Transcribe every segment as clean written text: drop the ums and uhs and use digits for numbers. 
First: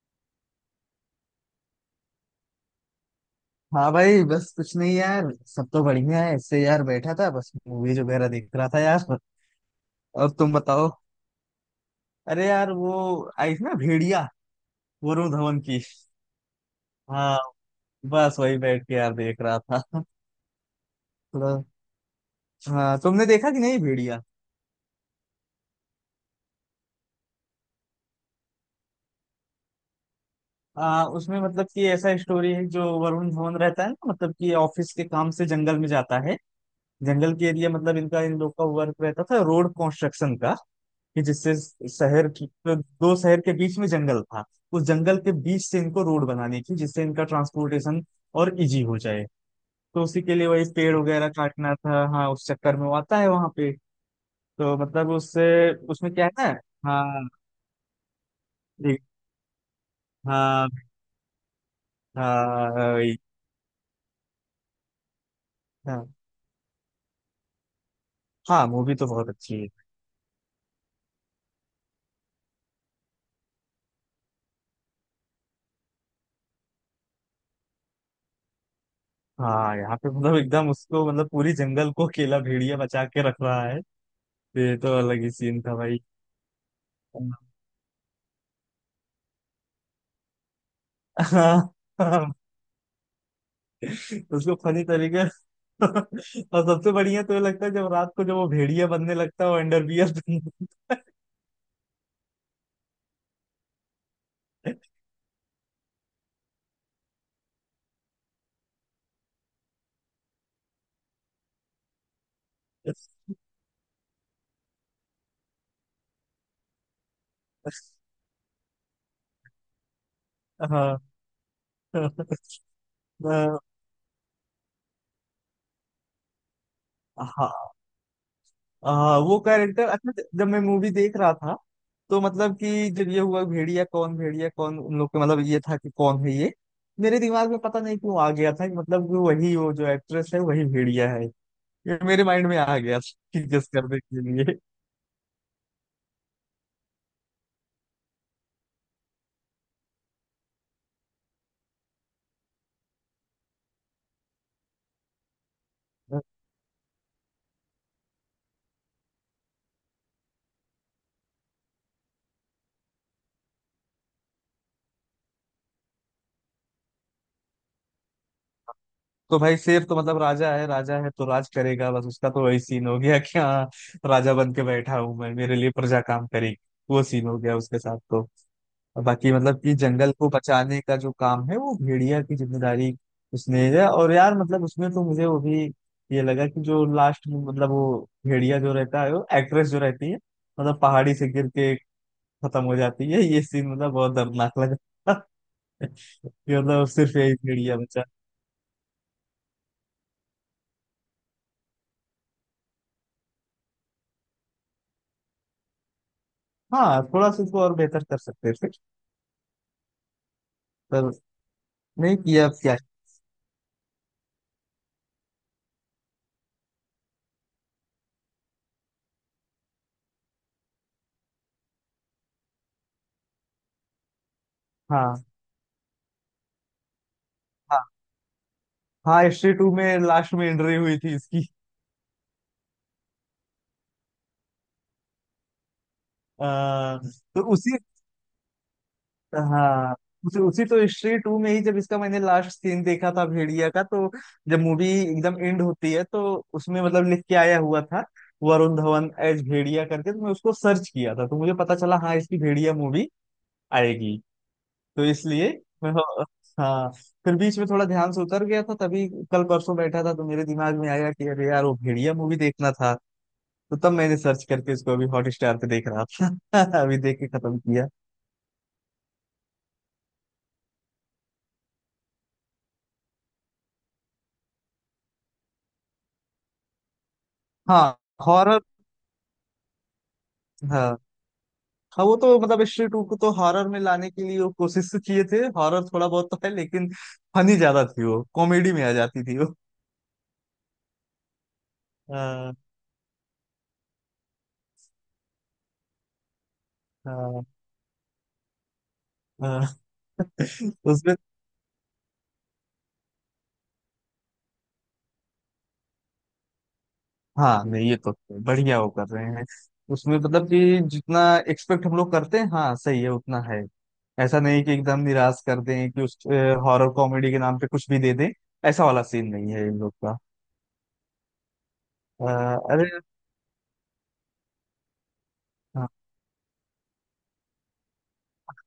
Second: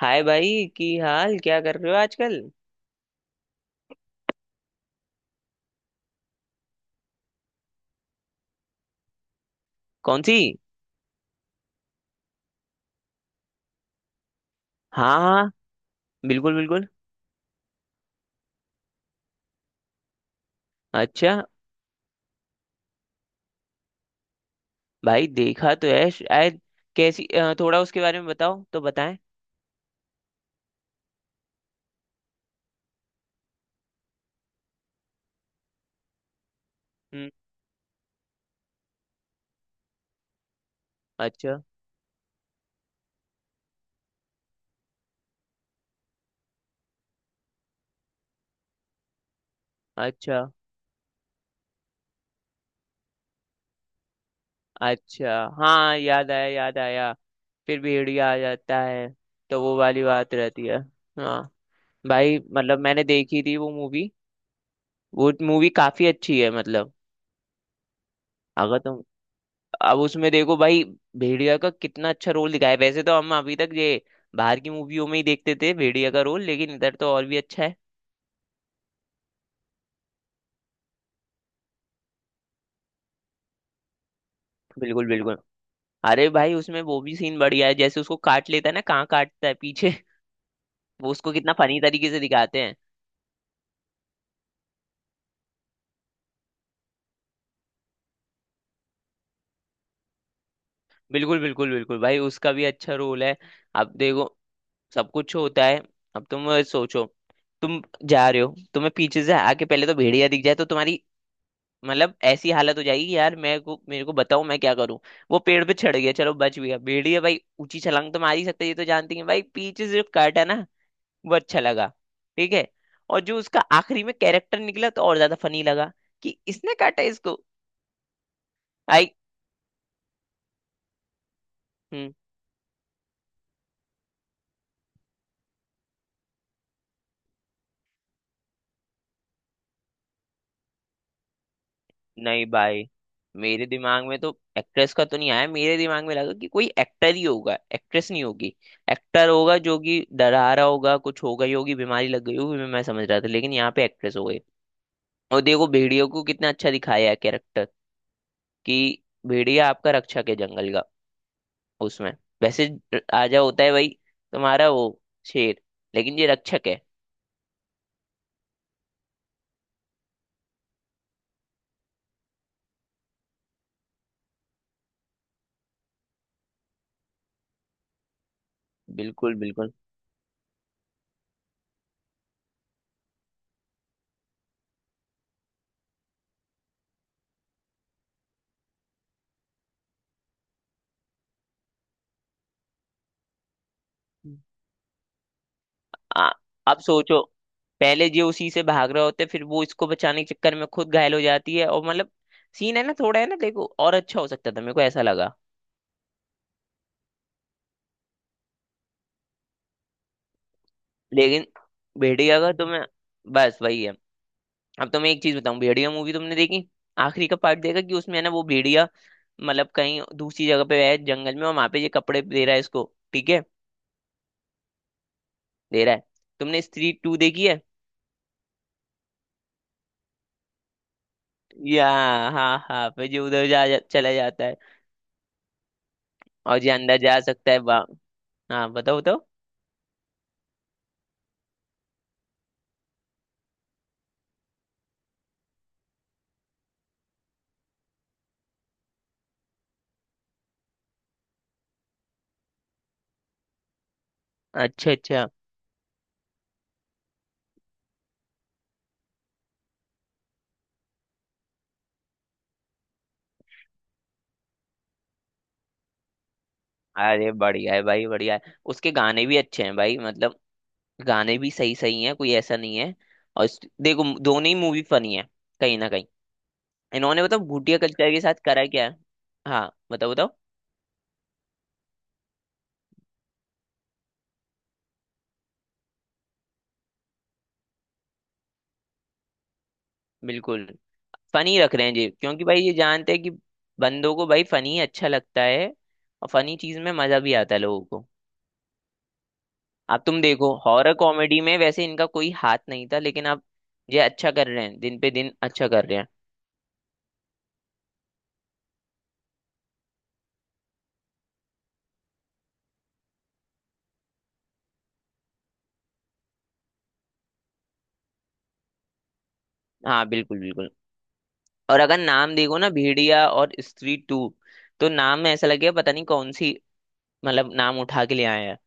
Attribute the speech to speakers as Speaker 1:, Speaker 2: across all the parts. Speaker 1: हाय भाई की हाल क्या कर रहे हो आजकल।
Speaker 2: हाँ भाई, बस कुछ नहीं यार। सब तो बढ़िया है। इससे यार बैठा था, बस मूवीज वगैरह देख रहा था यार।
Speaker 1: कौन
Speaker 2: और
Speaker 1: सी?
Speaker 2: तुम बताओ। अरे यार वो आई थी ना भेड़िया,
Speaker 1: हाँ
Speaker 2: वरुण
Speaker 1: हाँ,
Speaker 2: धवन की।
Speaker 1: बिल्कुल बिल्कुल।
Speaker 2: हाँ, बस वही बैठ के यार देख रहा था
Speaker 1: अच्छा,
Speaker 2: थोड़ा। हाँ, तुमने देखा कि नहीं भेड़िया।
Speaker 1: भाई देखा तो है शायद। कैसी थोड़ा उसके बारे में बताओ तो बताएं।
Speaker 2: उसमें मतलब कि ऐसा स्टोरी है, जो वरुण धवन रहता है ना, मतलब कि ऑफिस के काम से जंगल में जाता है।
Speaker 1: हम्म।
Speaker 2: जंगल के एरिया मतलब इनका इन लोग का वर्क रहता था रोड कंस्ट्रक्शन का, कि जिससे
Speaker 1: अच्छा।
Speaker 2: शहर की तो, दो शहर के बीच में जंगल था। उस जंगल के बीच से इनको रोड बनानी थी, जिससे इनका ट्रांसपोर्टेशन और इजी हो जाए। तो उसी के
Speaker 1: अच्छा।
Speaker 2: लिए वही पेड़ वगैरह काटना था। हाँ, उस चक्कर में वो आता है वहां पे। तो मतलब
Speaker 1: अच्छा,
Speaker 2: उससे,
Speaker 1: हाँ
Speaker 2: उसमें क्या
Speaker 1: याद
Speaker 2: है
Speaker 1: आया याद
Speaker 2: ना।
Speaker 1: आया।
Speaker 2: हाँ।
Speaker 1: फिर भेड़िया आ जाता
Speaker 2: एक-
Speaker 1: है तो वो वाली बात रहती
Speaker 2: हाँ,
Speaker 1: है। हाँ भाई,
Speaker 2: हाँ
Speaker 1: मतलब मैंने
Speaker 2: वही।
Speaker 1: देखी थी वो मूवी। वो मूवी काफी
Speaker 2: हाँ,
Speaker 1: अच्छी है मतलब।
Speaker 2: हाँ
Speaker 1: अगर
Speaker 2: मूवी
Speaker 1: तुम,
Speaker 2: तो बहुत अच्छी है।
Speaker 1: अब उसमें देखो भाई, भेड़िया का कितना अच्छा रोल दिखाया है। वैसे तो हम अभी तक ये बाहर की मूवियों में ही देखते थे भेड़िया का रोल, लेकिन इधर तो और भी अच्छा है।
Speaker 2: हाँ, यहाँ पे मतलब एकदम उसको मतलब पूरी जंगल को अकेला भेड़िया बचा के रख रहा है। ये तो
Speaker 1: बिल्कुल
Speaker 2: अलग ही
Speaker 1: बिल्कुल।
Speaker 2: सीन था भाई।
Speaker 1: अरे भाई उसमें वो भी सीन
Speaker 2: हाँ।
Speaker 1: बढ़िया है, जैसे उसको काट लेता है ना, कहाँ काटता है पीछे। वो उसको कितना फनी तरीके से
Speaker 2: हाँ,
Speaker 1: दिखाते हैं।
Speaker 2: उसको फनी तरीके। और सबसे बढ़िया तो ये लगता है जब रात को, जब वो भेड़िया बनने लगता है, वो अंडरवियर बनने
Speaker 1: बिल्कुल बिल्कुल बिल्कुल भाई, उसका भी अच्छा रोल है। अब देखो, सब कुछ होता है। अब तुम सोचो, तुम जा रहे हो, तुम्हें पीछे से आके पहले तो भेड़िया दिख जाए तो तुम्हारी, मतलब ऐसी हालत हो
Speaker 2: लगता
Speaker 1: जाएगी कि यार मेरे को बताओ मैं क्या करूं। वो पेड़ पे चढ़ गया, चलो बच गया। भेड़िया भाई ऊंची
Speaker 2: है।
Speaker 1: छलांग तो मार ही सकते, ये तो जानती है भाई। पीछे से जो कट है ना,
Speaker 2: हाँ।
Speaker 1: वो अच्छा लगा। ठीक है। और जो
Speaker 2: अ,
Speaker 1: उसका आखिरी में कैरेक्टर निकला तो और ज्यादा फनी लगा कि इसने काटा इसको।
Speaker 2: हाँ।
Speaker 1: आई।
Speaker 2: हाँ, वो कैरेक्टर अच्छा जब मैं मूवी देख रहा था,
Speaker 1: हम्म।
Speaker 2: तो मतलब कि जब ये हुआ भेड़िया कौन, भेड़िया कौन, उन लोग के मतलब ये था कि कौन है ये। मेरे दिमाग में पता नहीं क्यों आ गया था कि मतलब कि वही, वो जो एक्ट्रेस है वही भेड़िया है। ये मेरे
Speaker 1: नहीं
Speaker 2: माइंड में आ
Speaker 1: भाई,
Speaker 2: गया था कि
Speaker 1: मेरे
Speaker 2: गेस करने
Speaker 1: दिमाग में
Speaker 2: के
Speaker 1: तो
Speaker 2: लिए।
Speaker 1: एक्ट्रेस का तो नहीं आया, मेरे दिमाग में लगा कि कोई एक्टर ही होगा, एक्ट्रेस नहीं होगी। एक्टर होगा जो कि डरा रहा होगा, कुछ हो गई होगी बीमारी लग गई होगी मैं समझ रहा था, लेकिन यहाँ पे एक्ट्रेस हो गई। और देखो भेड़ियों को कितना अच्छा दिखाया है कैरेक्टर, कि भेड़िया आपका रक्षक है जंगल का। उसमें वैसे राजा होता है भाई तुम्हारा वो, शेर, लेकिन ये रक्षक है।
Speaker 2: तो भाई शेर तो मतलब राजा है, राजा है तो राज करेगा। बस उसका तो वही सीन हो गया कि हाँ, राजा बन के बैठा हूं मैं, मेरे लिए प्रजा काम करेगी। वो सीन हो गया उसके साथ तो। और बाकी
Speaker 1: बिल्कुल
Speaker 2: मतलब
Speaker 1: बिल्कुल।
Speaker 2: कि जंगल को बचाने का जो काम है वो भेड़िया की जिम्मेदारी उसने है। और यार मतलब उसमें तो मुझे वो भी ये लगा कि जो लास्ट में मतलब वो भेड़िया जो रहता है, वो एक्ट्रेस जो रहती है, मतलब पहाड़ी से गिर के खत्म हो जाती है, ये सीन मतलब बहुत दर्दनाक लगा।
Speaker 1: आ,
Speaker 2: कि
Speaker 1: अब
Speaker 2: मतलब सिर्फ
Speaker 1: सोचो,
Speaker 2: यही भेड़िया बचा।
Speaker 1: पहले ये उसी से भाग रहे होते, फिर वो इसको बचाने के चक्कर में खुद घायल हो जाती है और मतलब सीन है ना, थोड़ा है ना, देखो और अच्छा हो सकता था मेरे को ऐसा लगा।
Speaker 2: हाँ, थोड़ा सा इसको और बेहतर कर सकते थे, पर
Speaker 1: लेकिन
Speaker 2: नहीं
Speaker 1: भेड़िया
Speaker 2: किया,
Speaker 1: का
Speaker 2: अब क्या।
Speaker 1: तुम्हें, बस वही है। अब तो मैं एक चीज बताऊं, भेड़िया मूवी तुमने देखी, आखिरी का पार्ट देखा कि उसमें है ना वो भेड़िया, मतलब कहीं दूसरी जगह पे है जंगल में, और वहां पे ये कपड़े दे रहा है इसको। ठीक है।
Speaker 2: हाँ।
Speaker 1: दे रहा है। तुमने स्त्री टू देखी है?
Speaker 2: हाँ। हाँ, हिस्ट्री टू में लास्ट में एंट्री हुई थी इसकी।
Speaker 1: या, हाँ हाँ, फिर जो उधर जा चला जाता है। और जो अंदर
Speaker 2: आ,
Speaker 1: जा
Speaker 2: तो
Speaker 1: सकता है,
Speaker 2: उसी।
Speaker 1: वाह। हाँ बताओ बताओ।
Speaker 2: हाँ, उसी उसी तो हिस्ट्री टू में ही जब इसका मैंने लास्ट सीन देखा था भेड़िया का, तो जब मूवी एकदम एंड होती है तो उसमें मतलब लिख के आया हुआ था वरुण धवन एज भेड़िया करके। तो मैं उसको सर्च किया था, तो मुझे पता चला हाँ इसकी भेड़िया मूवी आएगी।
Speaker 1: अच्छा
Speaker 2: तो
Speaker 1: अच्छा।
Speaker 2: इसलिए मैं, हाँ, फिर बीच में थोड़ा ध्यान से उतर गया था। तभी कल परसों बैठा था तो मेरे दिमाग में आया कि अरे यार वो भेड़िया मूवी देखना था। तो तब मैंने सर्च करके इसको अभी हॉटस्टार पे देख रहा था। अभी देख के
Speaker 1: अरे
Speaker 2: खत्म
Speaker 1: बढ़िया है
Speaker 2: किया।
Speaker 1: भाई, बढ़िया है। उसके गाने भी अच्छे हैं भाई, मतलब गाने भी सही सही हैं, कोई ऐसा नहीं है। और देखो दोनों ही मूवी फनी है, कहीं ना कहीं। इन्होंने बताओ भूटिया
Speaker 2: हाँ,
Speaker 1: कल्चर के साथ
Speaker 2: हॉरर।
Speaker 1: करा क्या है। हाँ बताओ बताओ।
Speaker 2: हाँ। हाँ, वो तो मतलब स्त्री टू को तो हॉरर में लाने के लिए वो कोशिश तो किए थे, हॉरर थोड़ा बहुत तो है, लेकिन फनी ज्यादा थी, वो कॉमेडी में आ जाती थी वो।
Speaker 1: बिल्कुल, फनी रख रहे हैं जी, क्योंकि
Speaker 2: हाँ।
Speaker 1: भाई ये जानते हैं कि बंदों को भाई फनी अच्छा लगता है। और फनी चीज में मजा भी
Speaker 2: हाँ।
Speaker 1: आता है लोगों को।
Speaker 2: हाँ।
Speaker 1: अब तुम देखो, हॉरर
Speaker 2: उसमें,
Speaker 1: कॉमेडी में वैसे इनका कोई हाथ नहीं था, लेकिन अब ये अच्छा कर रहे हैं, दिन पे दिन अच्छा कर रहे हैं।
Speaker 2: हाँ नहीं ये तो बढ़िया वो कर रहे हैं। उसमें मतलब कि जितना एक्सपेक्ट हम लोग करते हैं, हाँ सही है उतना है। ऐसा नहीं कि एकदम निराश कर दें कि उस हॉरर कॉमेडी के नाम पे कुछ भी दे दें। ऐसा वाला सीन नहीं है इन लोग
Speaker 1: हाँ
Speaker 2: का।
Speaker 1: बिल्कुल बिल्कुल। और अगर नाम
Speaker 2: हाँ,
Speaker 1: देखो ना,
Speaker 2: अरे।
Speaker 1: भेड़िया और स्त्री टू, तो नाम में ऐसा लगेगा
Speaker 2: हाँ।
Speaker 1: पता नहीं कौन सी, मतलब नाम उठा के ले आए हैं।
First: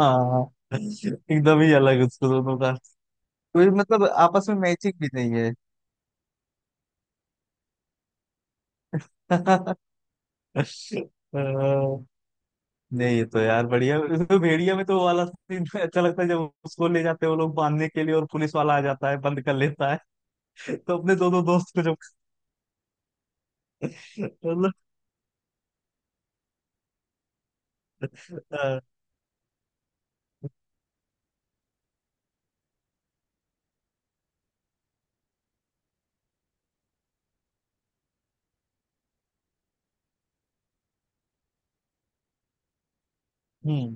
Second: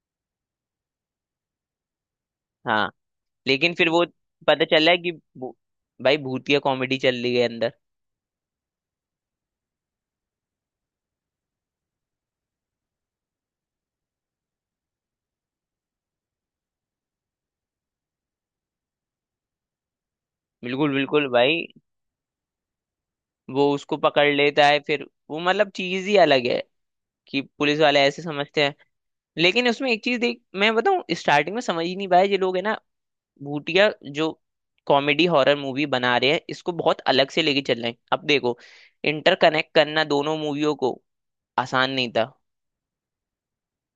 Speaker 2: हाँ। हाँ। एकदम ही अलग उसको दोनों का,
Speaker 1: हाँ
Speaker 2: कोई
Speaker 1: लेकिन फिर वो
Speaker 2: मतलब आपस में
Speaker 1: पता चल रहा
Speaker 2: मैचिंग
Speaker 1: है
Speaker 2: भी
Speaker 1: कि
Speaker 2: नहीं है।
Speaker 1: वो- भाई भूतिया कॉमेडी चल रही है अंदर।
Speaker 2: अ, नहीं ये तो यार बढ़िया, उसमें भेड़िया में तो वो वाला सीन अच्छा लगता है जब उसको ले जाते हैं वो लोग बांधने के लिए, और पुलिस वाला आ जाता है, बंद कर लेता है।
Speaker 1: बिल्कुल
Speaker 2: तो अपने
Speaker 1: बिल्कुल
Speaker 2: दोनों
Speaker 1: भाई।
Speaker 2: दोस्त को जब,
Speaker 1: वो उसको पकड़ लेता
Speaker 2: मतलब।
Speaker 1: है फिर वो, मतलब चीज ही अलग है, कि पुलिस वाले ऐसे समझते हैं।
Speaker 2: अ,
Speaker 1: लेकिन उसमें एक चीज देख मैं बताऊं, स्टार्टिंग में समझ ही नहीं पाया ये लोग है ना, भूतिया जो कॉमेडी हॉरर मूवी बना रहे हैं, इसको बहुत अलग से लेके चल रहे हैं। अब देखो, इंटरकनेक्ट करना दोनों मूवियों को आसान नहीं था।
Speaker 2: हम्म।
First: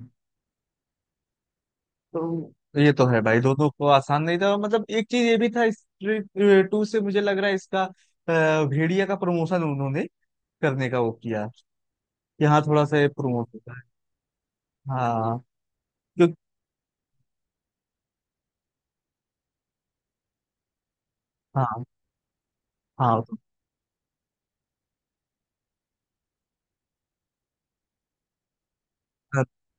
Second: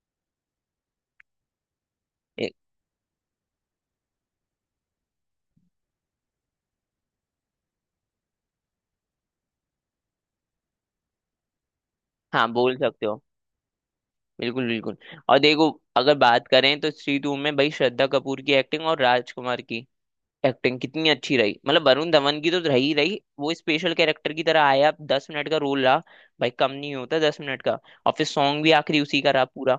Speaker 1: ए-,
Speaker 2: तो ये तो है भाई, दोनों को आसान नहीं था। मतलब एक चीज ये भी था, स्ट्रीट टू से मुझे लग रहा है इसका भेड़िया का प्रमोशन उन्होंने करने का वो किया।
Speaker 1: हाँ
Speaker 2: यहाँ
Speaker 1: बोल
Speaker 2: थोड़ा सा
Speaker 1: सकते
Speaker 2: ये
Speaker 1: हो।
Speaker 2: प्रमोट होता है।
Speaker 1: बिल्कुल बिल्कुल।
Speaker 2: हाँ,
Speaker 1: और देखो, अगर
Speaker 2: क्यों।
Speaker 1: बात करें तो श्री टू में भाई श्रद्धा कपूर की एक्टिंग और राजकुमार की एक्टिंग कितनी अच्छी रही,
Speaker 2: हाँ,
Speaker 1: मतलब वरुण धवन की तो रही रही
Speaker 2: हाँ तो।
Speaker 1: वो, स्पेशल कैरेक्टर की तरह आया, 10 मिनट का रोल रहा। भाई कम नहीं होता 10 मिनट का। और फिर सॉन्ग भी आखिरी उसी का रहा पूरा,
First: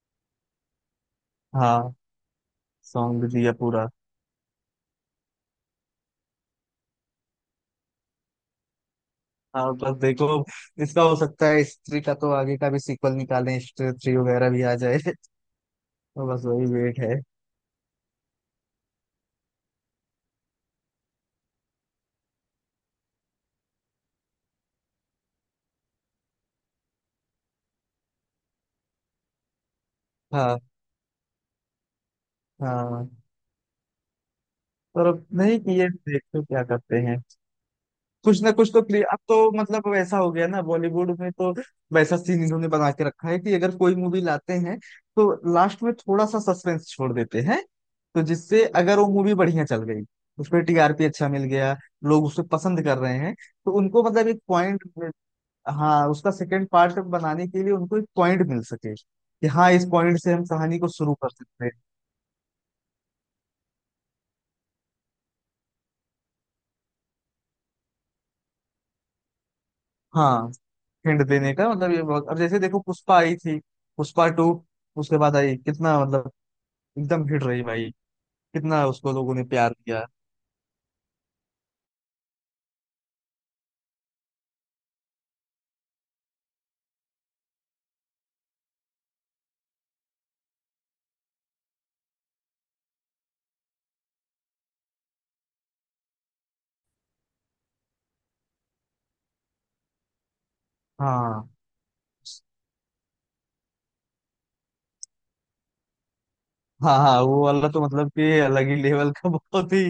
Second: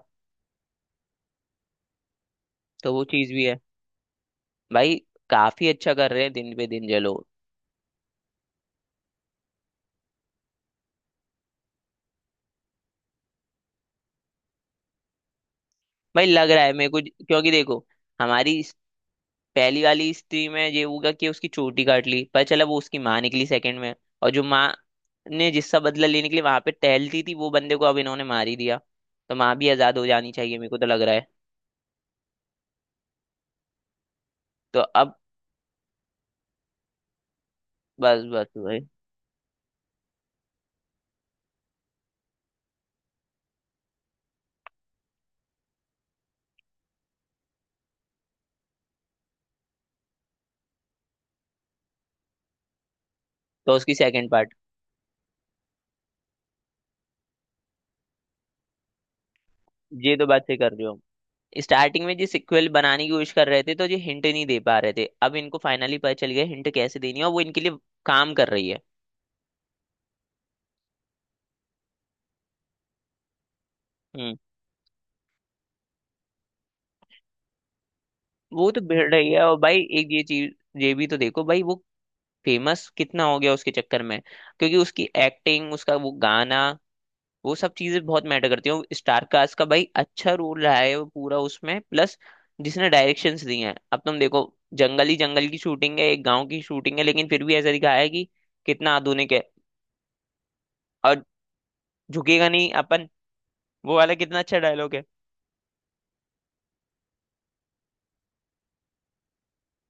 Speaker 2: हाँ,
Speaker 1: तो वो
Speaker 2: सॉन्ग
Speaker 1: चीज भी
Speaker 2: दिया
Speaker 1: है
Speaker 2: पूरा।
Speaker 1: भाई। काफी अच्छा कर रहे हैं दिन पे दिन ये लोग।
Speaker 2: हाँ, बस देखो इसका हो सकता है स्त्री का तो आगे का भी सीक्वल निकालें, स्त्री थ्री वगैरह भी आ जाए।
Speaker 1: भाई
Speaker 2: तो बस
Speaker 1: लग रहा
Speaker 2: वही
Speaker 1: है मेरे
Speaker 2: वेट
Speaker 1: को,
Speaker 2: है।
Speaker 1: क्योंकि देखो हमारी पहली वाली स्त्री में ये होगा कि उसकी चोटी काट ली, पता चला वो उसकी माँ निकली सेकंड में। और जो माँ ने जिसका बदला लेने के लिए वहां पे टहलती थी, वो बंदे को अब इन्होंने मार ही दिया, तो माँ भी आजाद हो जानी चाहिए
Speaker 2: हाँ।
Speaker 1: मेरे को तो लग रहा है।
Speaker 2: हाँ,
Speaker 1: तो
Speaker 2: पर
Speaker 1: अब,
Speaker 2: अब नहीं कि ये देखते क्या करते हैं।
Speaker 1: बस
Speaker 2: कुछ ना
Speaker 1: बस
Speaker 2: कुछ
Speaker 1: भाई,
Speaker 2: तो प्ले। अब तो मतलब वैसा हो गया ना बॉलीवुड में, तो वैसा सीन इन्होंने बना के रखा है कि अगर कोई मूवी लाते हैं, तो लास्ट में थोड़ा सा सस्पेंस छोड़ देते हैं। तो जिससे अगर वो मूवी बढ़िया चल गई, उस पर टीआरपी अच्छा मिल गया, लोग उसे पसंद कर रहे हैं,
Speaker 1: तो
Speaker 2: तो
Speaker 1: उसकी
Speaker 2: उनको मतलब
Speaker 1: सेकंड
Speaker 2: एक
Speaker 1: पार्ट।
Speaker 2: पॉइंट। हाँ, उसका सेकंड पार्ट बनाने के लिए उनको एक पॉइंट मिल सके कि हाँ, इस
Speaker 1: ये
Speaker 2: पॉइंट
Speaker 1: तो
Speaker 2: से
Speaker 1: बात
Speaker 2: हम
Speaker 1: सही कर
Speaker 2: कहानी
Speaker 1: रहे
Speaker 2: को
Speaker 1: हो।
Speaker 2: शुरू कर सकते हैं।
Speaker 1: स्टार्टिंग में जो सिक्वल बनाने की कोशिश कर रहे थे तो ये हिंट नहीं दे पा रहे थे, अब इनको फाइनली पता चल गया हिंट कैसे देनी है और वो इनके लिए काम कर रही है।
Speaker 2: हाँ, हिंट देने का मतलब, ये बहुत, अब जैसे देखो पुष्पा आई थी, पुष्पा
Speaker 1: हम्म।
Speaker 2: टू। उसके बाद आई कितना मतलब एकदम हिट रही भाई।
Speaker 1: वो तो
Speaker 2: कितना
Speaker 1: भिड़
Speaker 2: उसको
Speaker 1: रही
Speaker 2: लोगों
Speaker 1: है।
Speaker 2: ने
Speaker 1: और
Speaker 2: प्यार
Speaker 1: भाई
Speaker 2: दिया।
Speaker 1: एक ये चीज, ये भी तो देखो भाई, वो फेमस कितना हो गया उसके चक्कर में, क्योंकि उसकी एक्टिंग, उसका वो गाना, वो सब चीजें बहुत मैटर करती हैं। स्टार कास्ट का भाई अच्छा रोल रहा है वो पूरा उसमें। प्लस जिसने डायरेक्शंस दी हैं, अब तुम देखो, जंगल ही जंगल की शूटिंग है, एक गांव की शूटिंग है, लेकिन फिर भी ऐसा दिखाया है कि कितना आधुनिक है। और
Speaker 2: हाँ।
Speaker 1: झुकेगा नहीं अपन, वो वाला कितना अच्छा डायलॉग है
Speaker 2: हाँ, हाँ वो वाला तो मतलब कि अलग ही लेवल का बहुत ही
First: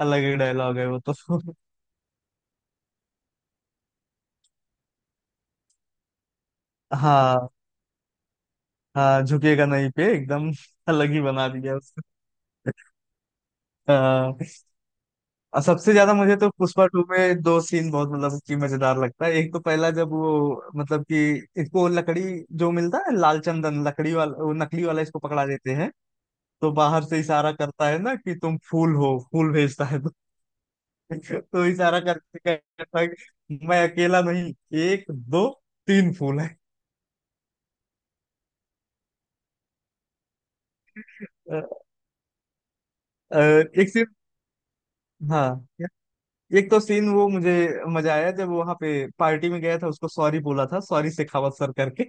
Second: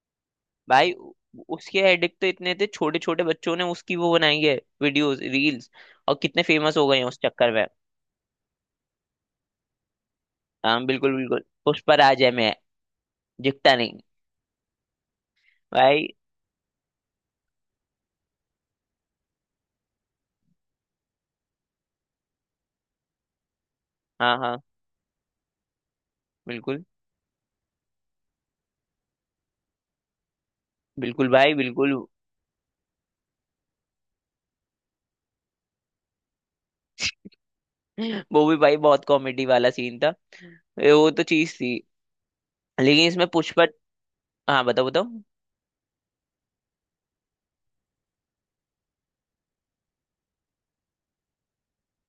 Speaker 2: अलग ही डायलॉग है
Speaker 1: भाई।
Speaker 2: वो तो।
Speaker 1: उसके एडिक्ट तो इतने थे, छोटे छोटे बच्चों ने उसकी वो बनाई है, वीडियोस रील्स, और कितने फेमस हो गए हैं उस
Speaker 2: हाँ,
Speaker 1: चक्कर में।
Speaker 2: हाँ झुकेगा नहीं पे एकदम
Speaker 1: हाँ
Speaker 2: अलग
Speaker 1: बिल्कुल
Speaker 2: ही
Speaker 1: बिल्कुल।
Speaker 2: बना दिया
Speaker 1: उस पर
Speaker 2: उसको।
Speaker 1: आ जाए, दिखता नहीं।
Speaker 2: हाँ, और सबसे
Speaker 1: भाई,
Speaker 2: ज्यादा मुझे तो पुष्पा टू में दो सीन बहुत मतलब कि मजेदार लगता है। एक तो पहला जब वो मतलब कि इसको लकड़ी जो मिलता है लाल चंदन लकड़ी
Speaker 1: हाँ
Speaker 2: वाला वो
Speaker 1: हाँ।
Speaker 2: नकली वाला इसको पकड़ा देते हैं। तो
Speaker 1: बिल्कुल
Speaker 2: बाहर से इशारा करता है ना कि तुम फूल हो, फूल भेजता है।
Speaker 1: बिल्कुल भाई,
Speaker 2: तो
Speaker 1: बिल्कुल।
Speaker 2: इशारा करके कहता था कि मैं अकेला नहीं, एक दो तीन फूल है।
Speaker 1: वो भी भाई बहुत कॉमेडी वाला सीन था। वो तो चीज थी, लेकिन इसमें पुष्पा,
Speaker 2: एक सीन।
Speaker 1: हाँ बताओ बताओ।
Speaker 2: हाँ, एक तो सीन वो मुझे मजा आया जब वहां पे पार्टी में गया था, उसको सॉरी बोला था, सॉरी शेखावत सर करके।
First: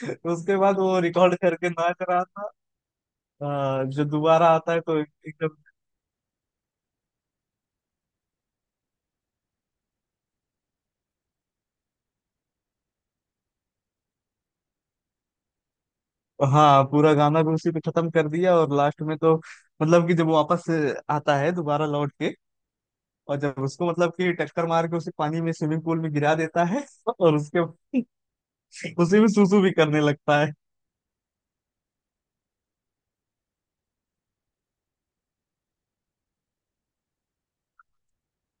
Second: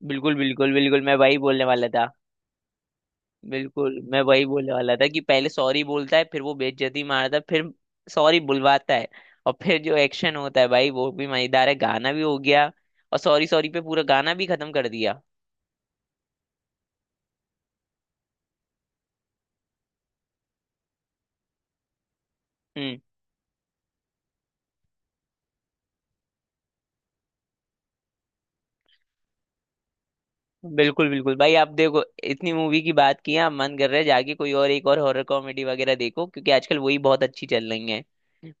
Speaker 1: बिल्कुल
Speaker 2: उसके
Speaker 1: बिल्कुल
Speaker 2: बाद वो
Speaker 1: बिल्कुल, मैं
Speaker 2: रिकॉर्ड
Speaker 1: वही बोलने
Speaker 2: करके
Speaker 1: वाला
Speaker 2: नाच
Speaker 1: था।
Speaker 2: रहा था।
Speaker 1: बिल्कुल
Speaker 2: जो
Speaker 1: मैं वही
Speaker 2: दोबारा
Speaker 1: बोलने
Speaker 2: आता है
Speaker 1: वाला
Speaker 2: तो
Speaker 1: था, कि पहले
Speaker 2: एकदम।
Speaker 1: सॉरी बोलता है, फिर वो बेइज्जती मारता है, फिर सॉरी बुलवाता है। और फिर जो एक्शन होता है भाई, वो भी मजेदार है, गाना भी हो गया, और सॉरी सॉरी पे पूरा गाना भी खत्म कर दिया।
Speaker 2: हाँ, पूरा गाना भी उसी पे खत्म कर दिया। और लास्ट में तो मतलब कि जब वापस आता है दोबारा लौट के,
Speaker 1: हम्म।
Speaker 2: और जब उसको मतलब कि टक्कर मार के उसे पानी में, स्विमिंग पूल में गिरा देता है, और उसके उसी में सूसू भी करने लगता है।
Speaker 1: बिल्कुल बिल्कुल भाई। आप देखो इतनी मूवी की बात की है आप, मन कर रहा है जाके कोई और, एक और हॉरर कॉमेडी वगैरह देखो, क्योंकि आजकल वही बहुत अच्छी चल रही है।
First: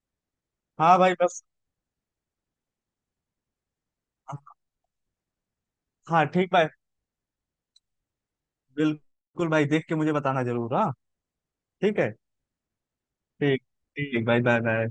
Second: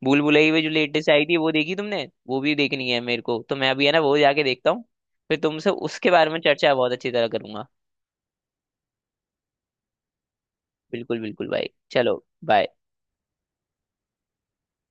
Speaker 1: भूल भुलैया भी जो
Speaker 2: हाँ
Speaker 1: लेटेस्ट
Speaker 2: भाई
Speaker 1: आई थी
Speaker 2: बस।
Speaker 1: वो देखी तुमने, वो भी देखनी है मेरे को, तो मैं अभी है ना वो जाके देखता हूँ, फिर तुमसे उसके
Speaker 2: हाँ
Speaker 1: बारे में
Speaker 2: ठीक भाई।
Speaker 1: चर्चा बहुत अच्छी तरह करूंगा।
Speaker 2: बिल्कुल भाई, देख के मुझे बताना जरूर। हाँ
Speaker 1: बिल्कुल बिल्कुल भाई,
Speaker 2: ठीक है।
Speaker 1: चलो, बाय।
Speaker 2: ठीक, ठीक भाई, बाय बाय।